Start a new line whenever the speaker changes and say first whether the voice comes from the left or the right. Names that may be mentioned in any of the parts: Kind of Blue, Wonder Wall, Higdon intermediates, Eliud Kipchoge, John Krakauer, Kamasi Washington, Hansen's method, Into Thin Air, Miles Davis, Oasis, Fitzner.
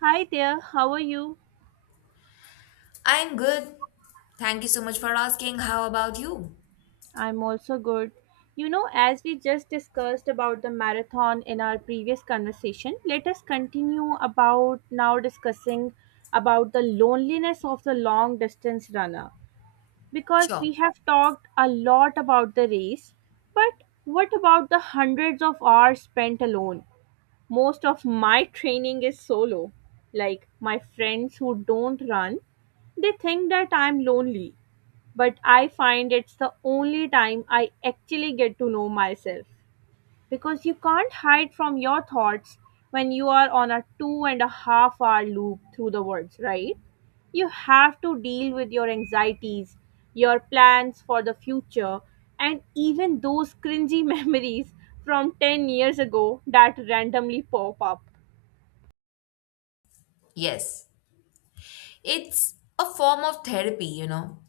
right: Hi there, how are you?
left: I'm good. Thank you so much for asking. How about you?
right: I'm also good. You know, as we just discussed about the marathon in our previous conversation, let us continue about now discussing about the loneliness of the long distance runner because
left: Sure.
right: we have talked a lot about the race, but what about the hundreds of hours spent alone? Most of my training is solo. Like my friends who don't run, they think that I'm lonely but I find it's the only time I actually get to know myself. Because you can't hide from your thoughts when you are on a 2.5 hour loop through the words, right? You have to deal with your anxieties, your plans for the future, and even those cringy memories from 10 years ago that randomly pop up.
left: Yes. It's a form of therapy,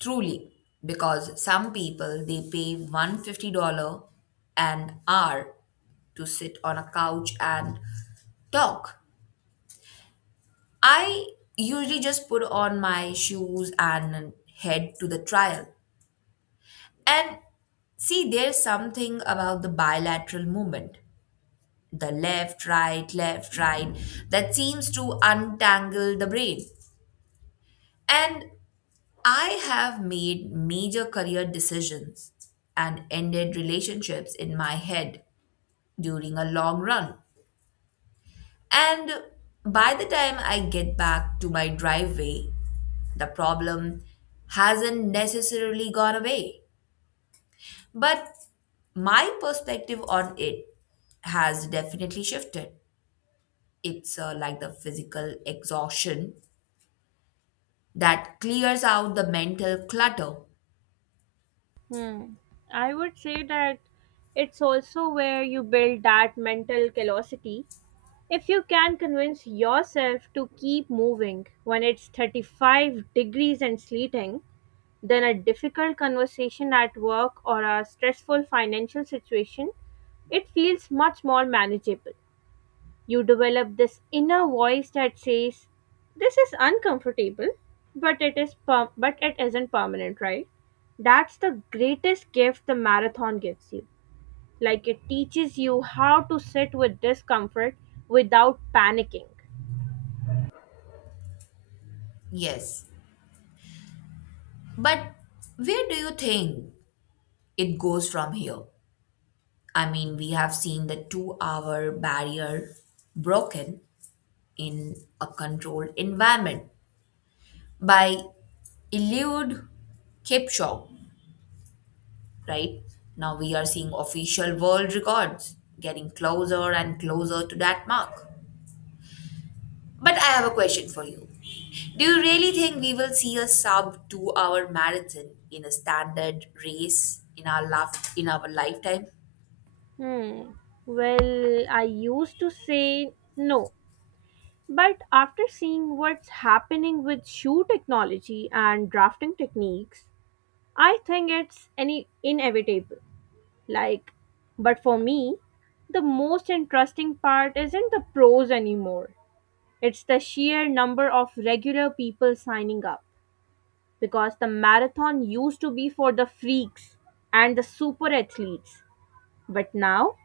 left: truly. Because some people they pay $150 an hour to sit on a couch and talk. I usually just put on my shoes and head to the trial. And see, there's something about the bilateral movement, the left, right, that seems to untangle the brain. And I have made major career decisions and ended relationships in my head during a long run. And by the time I get back to my driveway, the problem hasn't necessarily gone away. But my perspective on it has definitely shifted. It's like the physical exhaustion that clears out the mental clutter.
right: Hmm. I would say that it's also where you build that mental callosity. If you can convince yourself to keep moving when it's 35 degrees and sleeting, then a difficult conversation at work or a stressful financial situation, it feels much more manageable. You develop this inner voice that says, "This is uncomfortable, but it isn't permanent, right?" That's the greatest gift the marathon gives you. Like it teaches you how to sit with discomfort without panicking.
left: Yes. But where do you think it goes from here? I mean, we have seen the 2-hour barrier broken in a controlled environment by Eliud Kipchoge, right? Now we are seeing official world records getting closer and closer to that mark. But I have a question for you. Do you really think we will see a sub 2-hour marathon in a standard race in our lifetime?
right: Hmm. Well, I used to say no. But after seeing what's happening with shoe technology and drafting techniques, I think it's any inevitable. Like, but for me, the most interesting part isn't the pros anymore. It's the sheer number of regular people signing up because the marathon used to be for the freaks and the super athletes. But now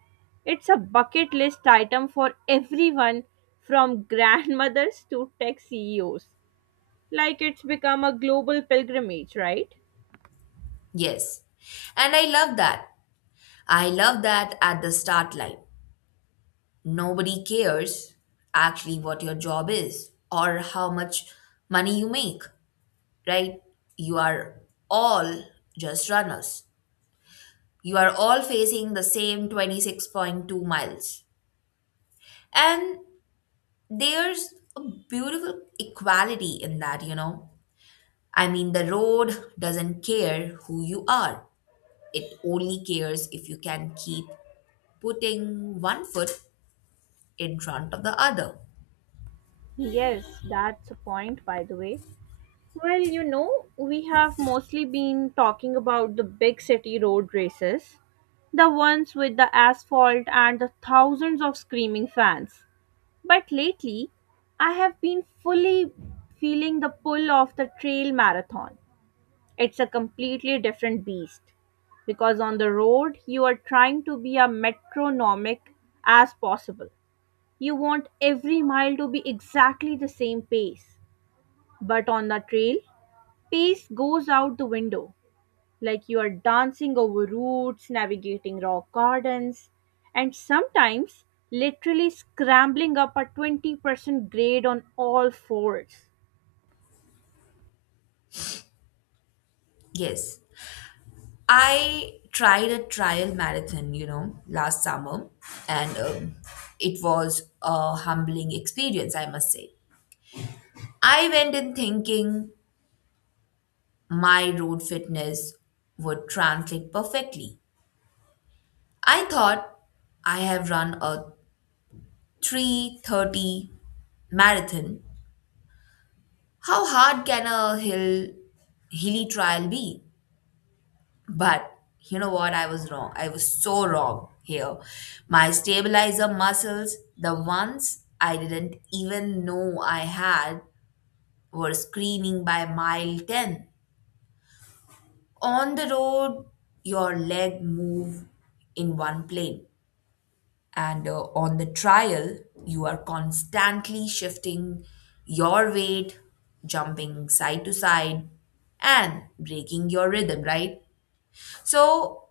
right: it's a bucket list item for everyone from grandmothers to tech CEOs. Like it's become a global pilgrimage, right?
left: Yes. And I love that. I love that at the start line. Nobody cares actually what your job is or how much money you make, right? You are all just runners. You are all facing the same 26.2 miles. And there's a beautiful equality in that, I mean, the road doesn't care who you are. It only cares if you can keep putting one foot in front of the other.
right: Yes, that's a point, by the way. Well, you know, we have mostly been talking about the big city road races, the ones with the asphalt and the thousands of screaming fans. But lately, I have been fully feeling the pull of the trail marathon. It's a completely different beast because on the road you are trying to be as metronomic as possible. You want every mile to be exactly the same pace. But on the trail, pace goes out the window like you are dancing over roots, navigating rock gardens, and sometimes literally scrambling up a 20% grade on all fours.
left: Yes. I tried a trial marathon, last summer, and it was a humbling experience, I must say. I went in thinking my road fitness would translate perfectly. I thought I have run a 3:30 marathon. How hard can a hilly trial be? But you know what? I was wrong. I was so wrong here. My stabilizer muscles, the ones I didn't even know I had, were screaming by mile 10. On the road, your leg move in one plane. And on the trial, you are constantly shifting your weight, jumping side to side, and breaking your rhythm, right? So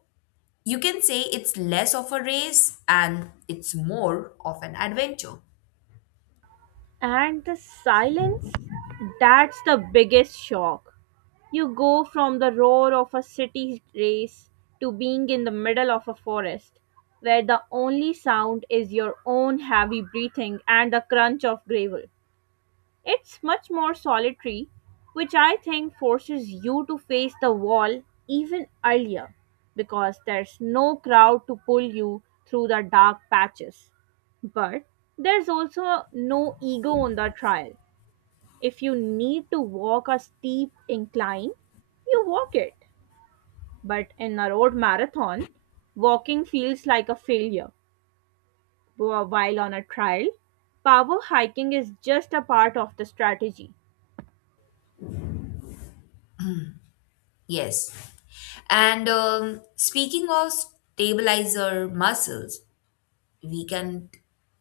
left: you can say it's less of a race and it's more of an adventure.
right: And the silence, that's the biggest shock. You go from the roar of a city race to being in the middle of a forest, where the only sound is your own heavy breathing and the crunch of gravel. It's much more solitary, which I think forces you to face the wall even earlier, because there's no crowd to pull you through the dark patches. But there's also no ego on the trial. If you need to walk a steep incline, you walk it. But in a road marathon, walking feels like a failure. While on a trail, power hiking is just a part of the strategy.
left: Yes. And speaking of stabilizer muscles, we can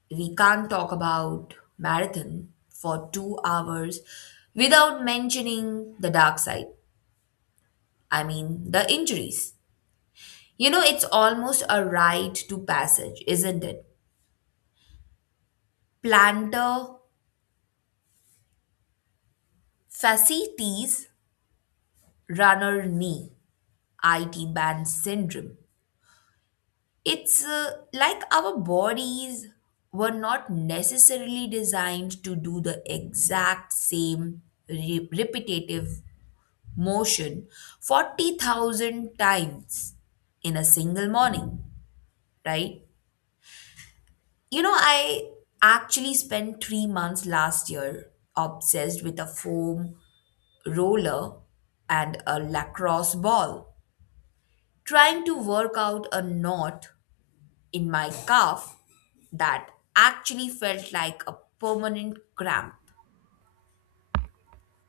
left: we can't talk about marathon for 2 hours without mentioning the dark side. I mean, the injuries. You know, it's almost a rite to passage, isn't it? Plantar fasciitis, runner knee, IT band syndrome. It's like our bodies were not necessarily designed to do the exact same repetitive motion 40,000 times in a single morning, right? You know, I actually spent 3 months last year obsessed with a foam roller and a lacrosse ball, trying to work out a knot in my calf that actually felt like a permanent cramp.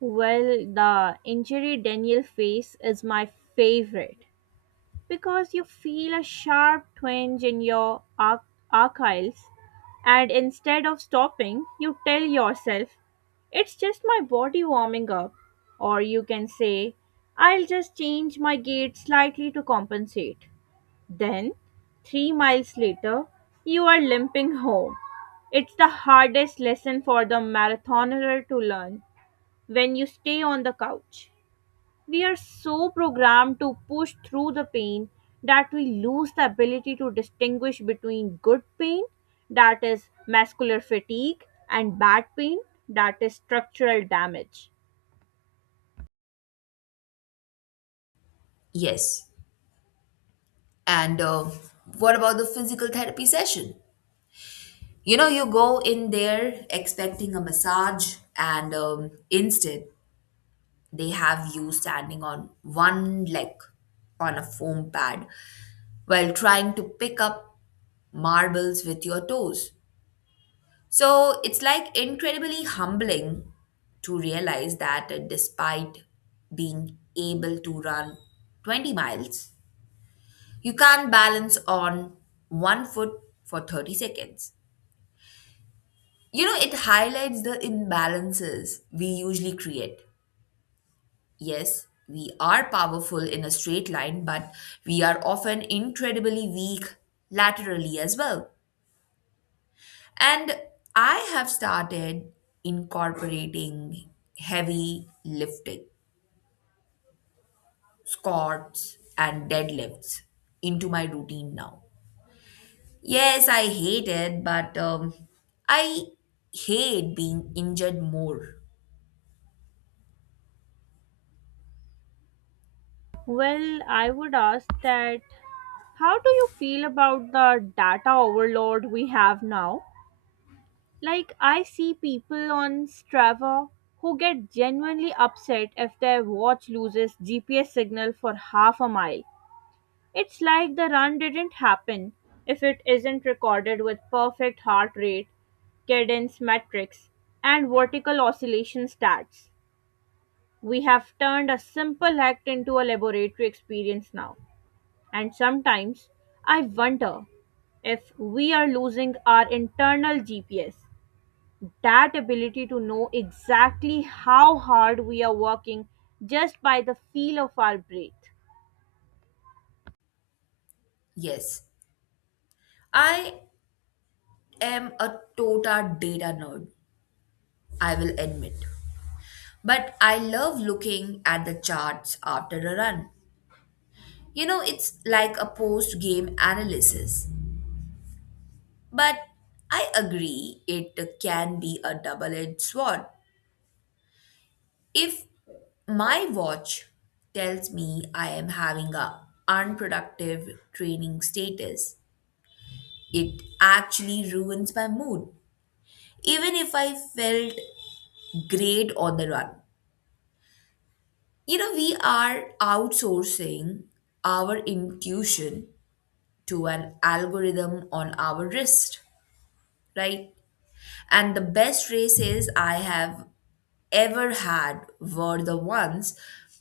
right: Well, the injury Daniel face is my favorite, because you feel a sharp twinge in your archives, and instead of stopping, you tell yourself, "It's just my body warming up." Or you can say, "I'll just change my gait slightly to compensate." Then, 3 miles later, you are limping home. It's the hardest lesson for the marathoner to learn when you stay on the couch. We are so programmed to push through the pain that we lose the ability to distinguish between good pain, that is muscular fatigue, and bad pain, that is structural damage.
left: Yes. And what about the physical therapy session? You know, you go in there expecting a massage, and instead, they have you standing on one leg on a foam pad while trying to pick up marbles with your toes. So it's like incredibly humbling to realize that despite being able to run 20 miles, you can't balance on one foot for 30 seconds. You know, it highlights the imbalances we usually create. Yes, we are powerful in a straight line, but we are often incredibly weak laterally as well. And I have started incorporating heavy lifting, squats, and deadlifts into my routine now. Yes, I hate it, but I hate being injured more.
right: Well, I would ask that how do you feel about the data overload we have now? Like, I see people on Strava who get genuinely upset if their watch loses GPS signal for half a mile. It's like the run didn't happen if it isn't recorded with perfect heart rate, cadence metrics, and vertical oscillation stats. We have turned a simple act into a laboratory experience now. And sometimes I wonder if we are losing our internal GPS, that ability to know exactly how hard we are working just by the feel of our breath.
left: Yes, I am a tota data nerd, I will admit. But I love looking at the charts after a run. You know, it's like a post game analysis. But I agree it can be a double edged sword. If my watch tells me I am having a unproductive training status, it actually ruins my mood. Even if I felt great on the run. You know, we are outsourcing our intuition to an algorithm on our wrist, right? And the best races I have ever had were the ones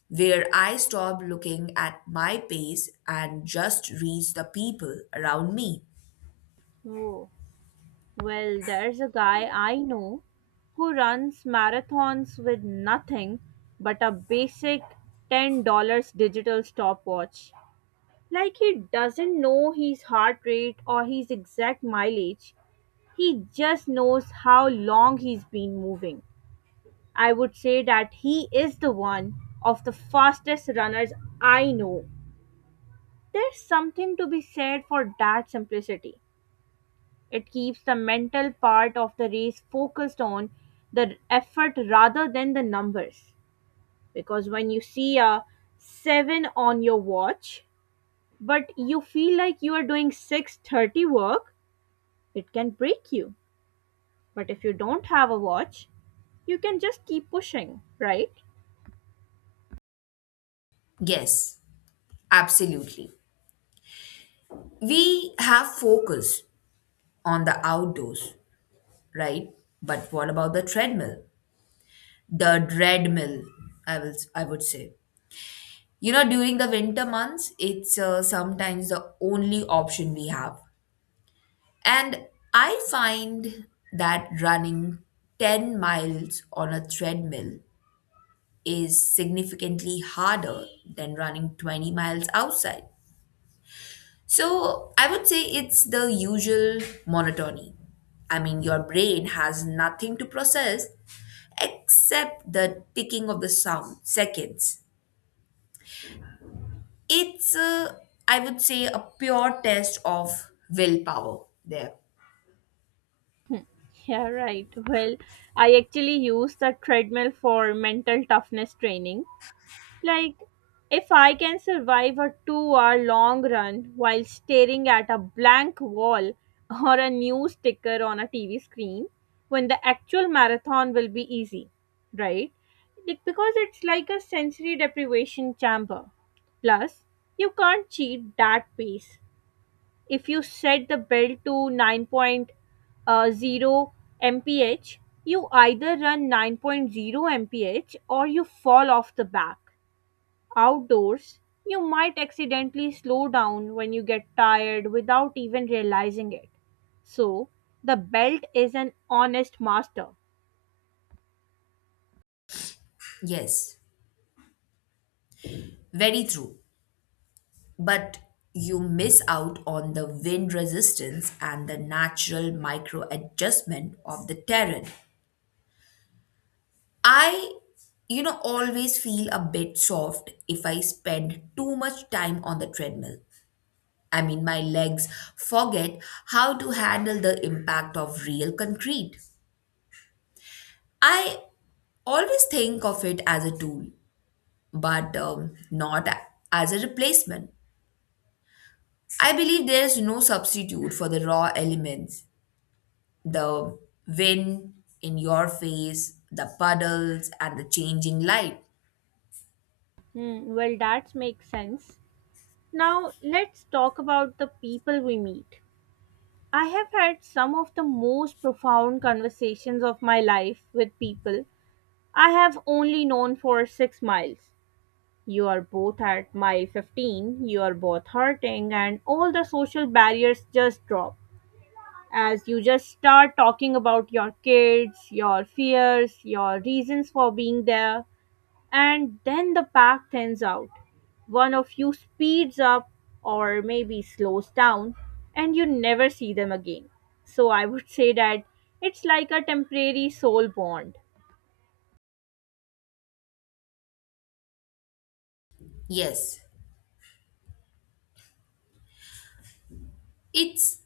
left: where I stopped looking at my pace and just reached the people around me.
right: Oh. Well, there's a guy I know who runs marathons with nothing but a basic $10 digital stopwatch. Like he doesn't know his heart rate or his exact mileage, he just knows how long he's been moving. I would say that he is the one of the fastest runners I know. There's something to be said for that simplicity. It keeps the mental part of the race focused on the effort rather than the numbers. Because when you see a 7 on your watch, but you feel like you are doing 6:30 work, it can break you. But if you don't have a watch, you can just keep pushing, right?
left: Yes, absolutely. We have focus on the outdoors, right? But what about the treadmill? The dreadmill, I would say. You know, during the winter months, it's sometimes the only option we have. And I find that running 10 miles on a treadmill is significantly harder than running 20 miles outside. So I would say it's the usual monotony. I mean, your brain has nothing to process except the ticking of the sound, seconds. It's a, I would say, a pure test of willpower there.
right: Yeah, right. Well, I actually use the treadmill for mental toughness training. Like, if I can survive a 2 hour long run while staring at a blank wall or a news sticker on a TV screen, when the actual marathon will be easy, right? Like, because it's like a sensory deprivation chamber. Plus, you can't cheat that pace. If you set the bell to 9.0 mph, you either run nine point zero mph or you fall off the back. Outdoors, you might accidentally slow down when you get tired without even realizing it. So, the belt is an honest master.
left: Yes, very true. But you miss out on the wind resistance and the natural micro adjustment of the terrain. I always feel a bit soft if I spend too much time on the treadmill. I mean, my legs forget how to handle the impact of real concrete. I always think of it as a tool but not as a replacement. I believe there is no substitute for the raw elements, the wind in your face, the puddles, and the changing light.
right: Hmm, well, that makes sense. Now, let's talk about the people we meet. I have had some of the most profound conversations of my life with people I have only known for 6 miles. You are both at mile 15, you are both hurting, and all the social barriers just drop, as you just start talking about your kids, your fears, your reasons for being there, and then the pack thins out. One of you speeds up or maybe slows down, and you never see them again. So I would say that it's like a temporary soul bond.
left: Yes, it's,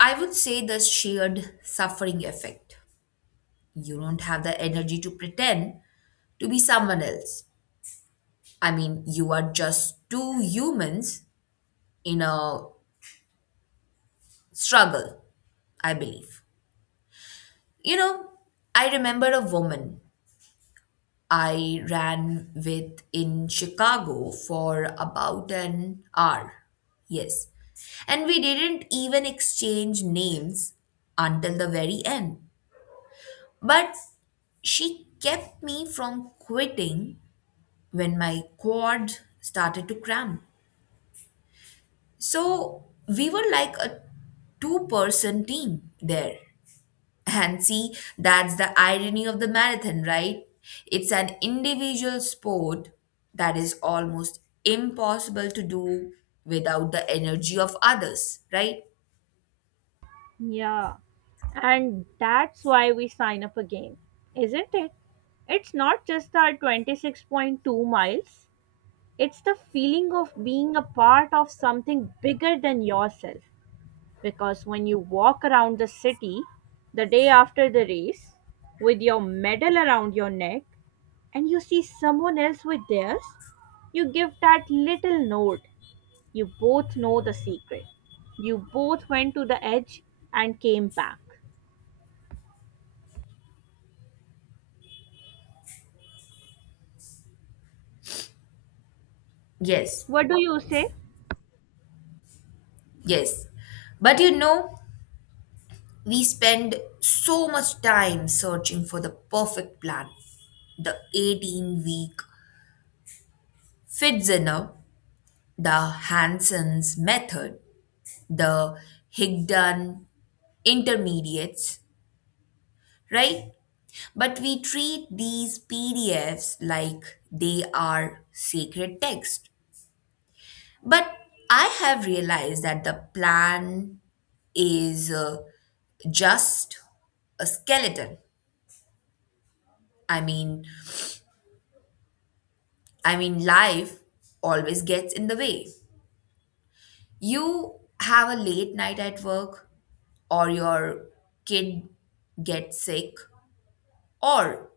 left: I would say, the shared suffering effect. You don't have the energy to pretend to be someone else. I mean, you are just two humans in a struggle, I believe. You know, I remember a woman I ran with in Chicago for about an hour. Yes. And we didn't even exchange names until the very end. But she kept me from quitting when my quad started to cramp. So we were like a two-person team there. And see, that's the irony of the marathon, right? It's an individual sport that is almost impossible to do without the energy of others, right?
right: Yeah. And that's why we sign up again, isn't it? It's not just our 26.2 miles, it's the feeling of being a part of something bigger than yourself. Because when you walk around the city the day after the race with your medal around your neck and you see someone else with theirs, you give that little nod. You both know the secret. You both went to the edge and came back.
left: Yes,
right: What do you say?
left: yes. But you know, we spend so much time searching for the perfect plan. The 18-week Fitzner, the Hansen's method, the Higdon intermediates, right? But we treat these PDFs like they are sacred text. But I have realized that the plan is just a skeleton. I mean, I mean, life always gets in the way. You have a late night at work or your kid gets sick or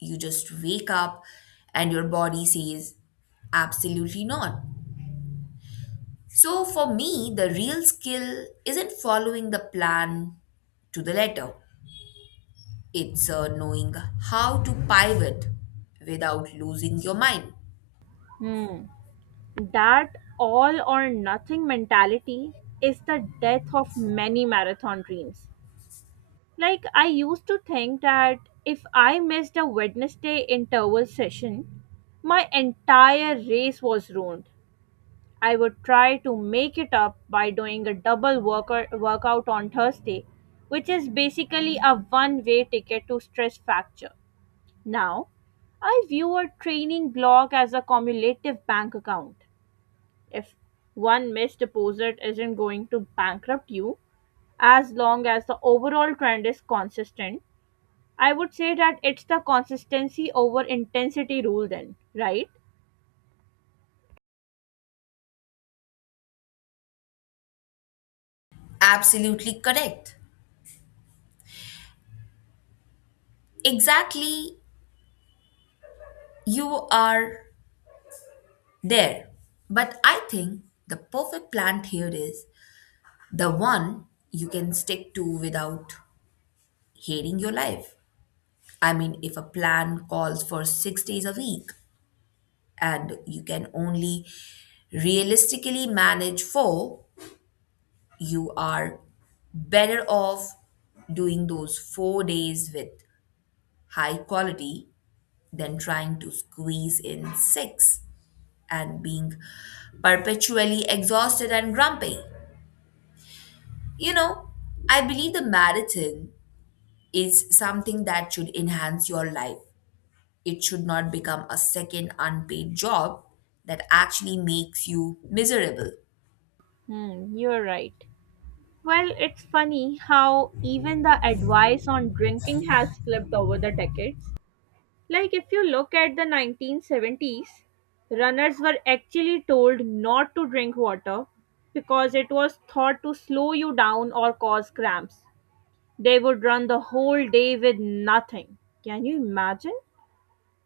left: you just wake up and your body says absolutely not. So for me, the real skill isn't following the plan to the letter. It's knowing how to pivot without losing your mind.
right: Hmm. That all or nothing mentality is the death of many marathon dreams. Like, I used to think that if I missed a Wednesday interval session, my entire race was ruined. I would try to make it up by doing a double workout on Thursday, which is basically a one way ticket to stress fracture. Now, I view a training block as a cumulative bank account. If one missed deposit isn't going to bankrupt you, as long as the overall trend is consistent, I would say that it's the consistency over intensity rule, then, right?
left: Absolutely correct. Exactly, you are there. But I think the perfect plan here is the one you can stick to without hating your life. I mean, if a plan calls for 6 days a week, and you can only realistically manage four, you are better off doing those 4 days with high quality than trying to squeeze in six and being perpetually exhausted and grumpy. You know, I believe the marathon is something that should enhance your life. It should not become a second unpaid job that actually makes you miserable.
right: Hmm, you're right. Well, it's funny how even the advice on drinking has flipped over the decades. Like, if you look at the 1970s, runners were actually told not to drink water because it was thought to slow you down or cause cramps. They would run the whole day with nothing. Can you imagine?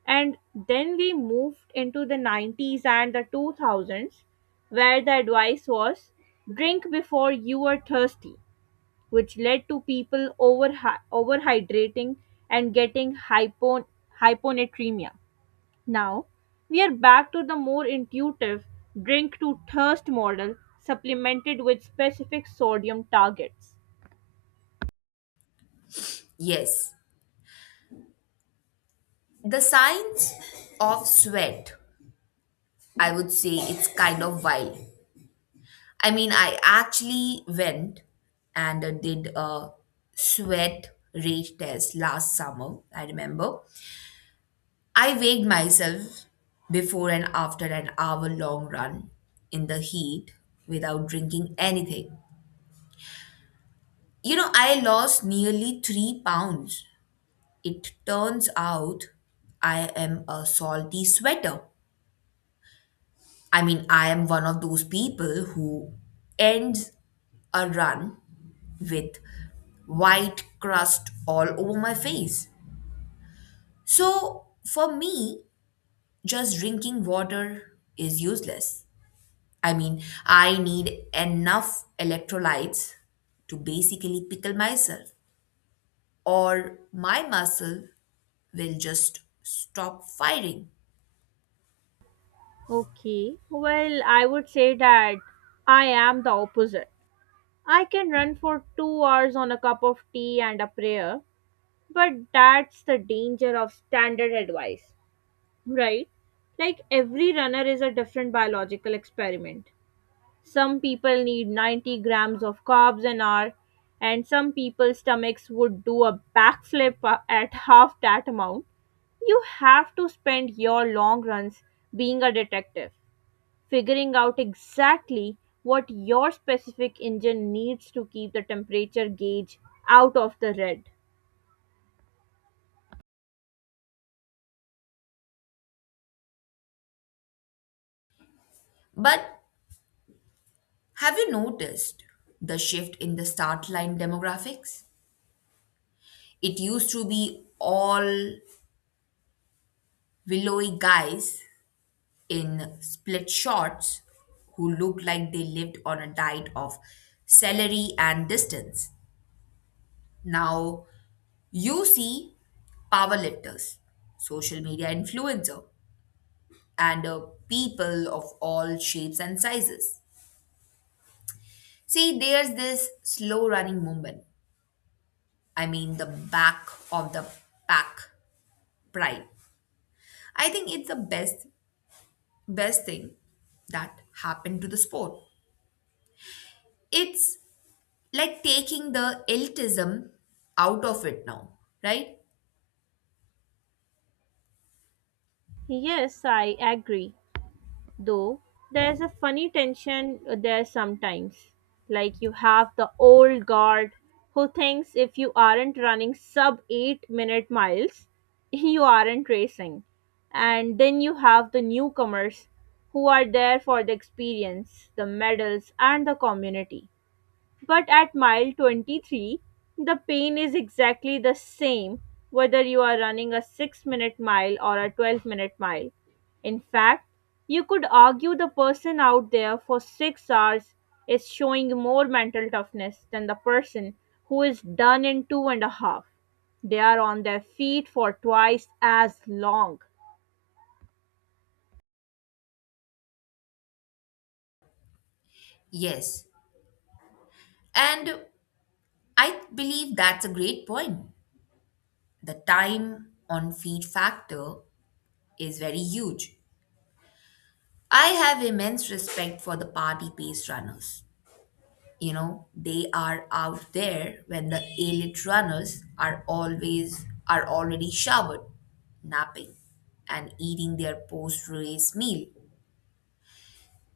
right: And then we moved into the 90s and the 2000s, where the advice was drink before you are thirsty, which led to people overhydrating and getting hyponatremia. Now, we are back to the more intuitive drink to thirst model, supplemented with specific sodium targets.
left: Yes, the science of sweat, I would say it's kind of wild. I mean, I actually went and did a sweat rate test last summer, I remember. I weighed myself before and after an hour long run in the heat without drinking anything. You know, I lost nearly 3 pounds. It turns out I am a salty sweater. I mean, I am one of those people who ends a run with white crust all over my face. So for me, just drinking water is useless. I mean, I need enough electrolytes to basically pickle myself, or my muscle will just stop firing.
right: Okay, well, I would say that I am the opposite. I can run for 2 hours on a cup of tea and a prayer, but that's the danger of standard advice, right? Like every runner is a different biological experiment. Some people need 90 grams of carbs an hour, and some people's stomachs would do a backflip at half that amount. You have to spend your long runs being a detective figuring out exactly what your specific engine needs to keep the temperature gauge out of the red.
left: But have you noticed the shift in the start line demographics? It used to be all willowy guys in split shorts who looked like they lived on a diet of celery and distance. Now you see powerlifters, social media influencer, and people of all shapes and sizes. See, there's this slow running movement. I mean, the back of the pack pride. I think it's the best thing that happened to the sport. It's like taking the elitism out of it now, right?
right: Yes, I agree. Though there's a funny tension there sometimes. Like you have the old guard who thinks if you aren't running sub 8-minute miles, you aren't racing. And then you have the newcomers who are there for the experience, the medals, and the community. But at mile 23, the pain is exactly the same whether you are running a 6-minute mile or a 12-minute mile. In fact, you could argue the person out there for 6 hours is showing more mental toughness than the person who is done in two and a half. They are on their feet for twice as long.
left: Yes. And I believe that's a great point. The time on feet factor is very huge. I have immense respect for the party pace runners. You know, they are out there when the elite runners are already showered, napping, and eating their post-race meal.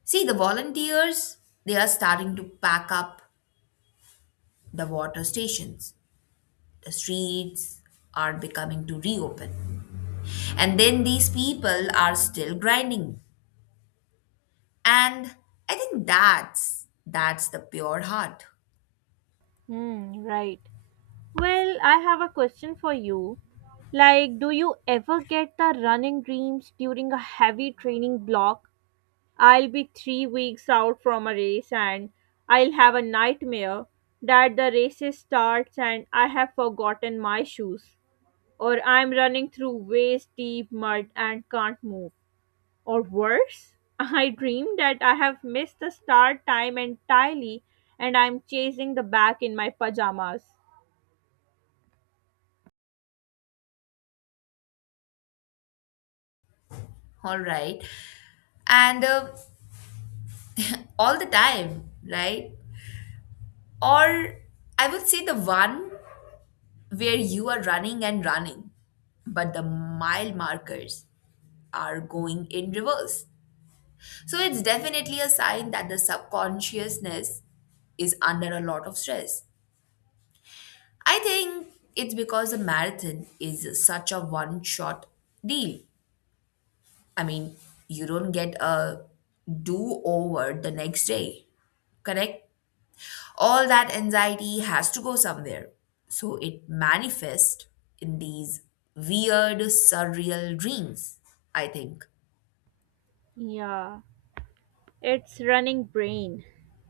left: See, the volunteers, they are starting to pack up the water stations. The streets are becoming to reopen. And then these people are still grinding. And I think that's the pure heart.
right: Hmm, right. Well, I have a question for you. Like, do you ever get the running dreams during a heavy training block? I'll be 3 weeks out from a race and I'll have a nightmare that the race starts and I have forgotten my shoes. Or I'm running through waist deep mud and can't move. Or worse, I dream that I have missed the start time entirely and I'm chasing the back in my pajamas.
left: All right. And all the time, right? Or I would say the one where you are running and running, but the mile markers are going in reverse. So it's definitely a sign that the subconsciousness is under a lot of stress. I think it's because the marathon is such a one shot deal. I mean, you don't get a do over the next day, correct? All that anxiety has to go somewhere. So it manifests in these weird, surreal dreams, I think.
right: Yeah. It's running brain.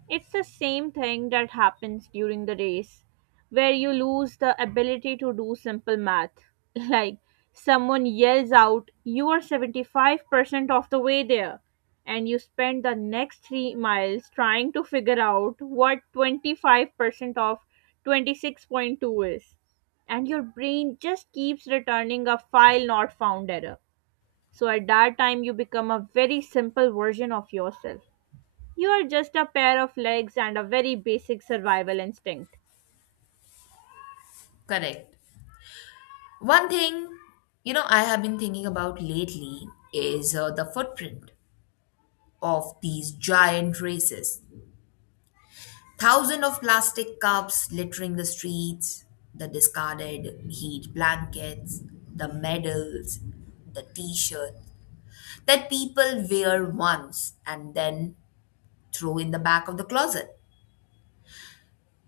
right: It's the same thing that happens during the race, where you lose the ability to do simple math. Like someone yells out, "You are 75% of the way there," and you spend the next 3 miles trying to figure out what 25% of 26.2 is. And your brain just keeps returning a file not found error. So at that time, you become a very simple version of yourself. You are just a pair of legs and a very basic survival instinct.
left: Correct. One thing, you know, I have been thinking about lately is the footprint of these giant races. Thousands of plastic cups littering the streets, the discarded heat blankets, the medals, the t shirt that people wear once and then throw in the back of the closet.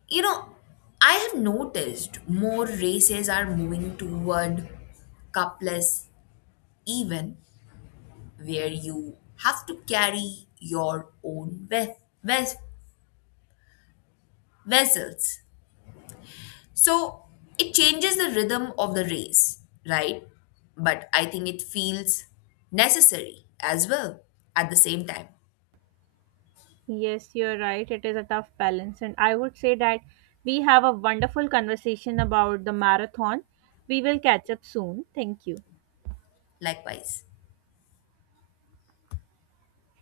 left: You know, I have noticed more races are moving toward cupless even where you have to carry your own ves- vessels. So it changes the rhythm of the race, right? But I think it feels necessary as well at the same time.
right: Yes, you're right. It is a tough balance. And I would say that we have a wonderful conversation about the marathon. We will catch up soon. Thank you.
left: Likewise.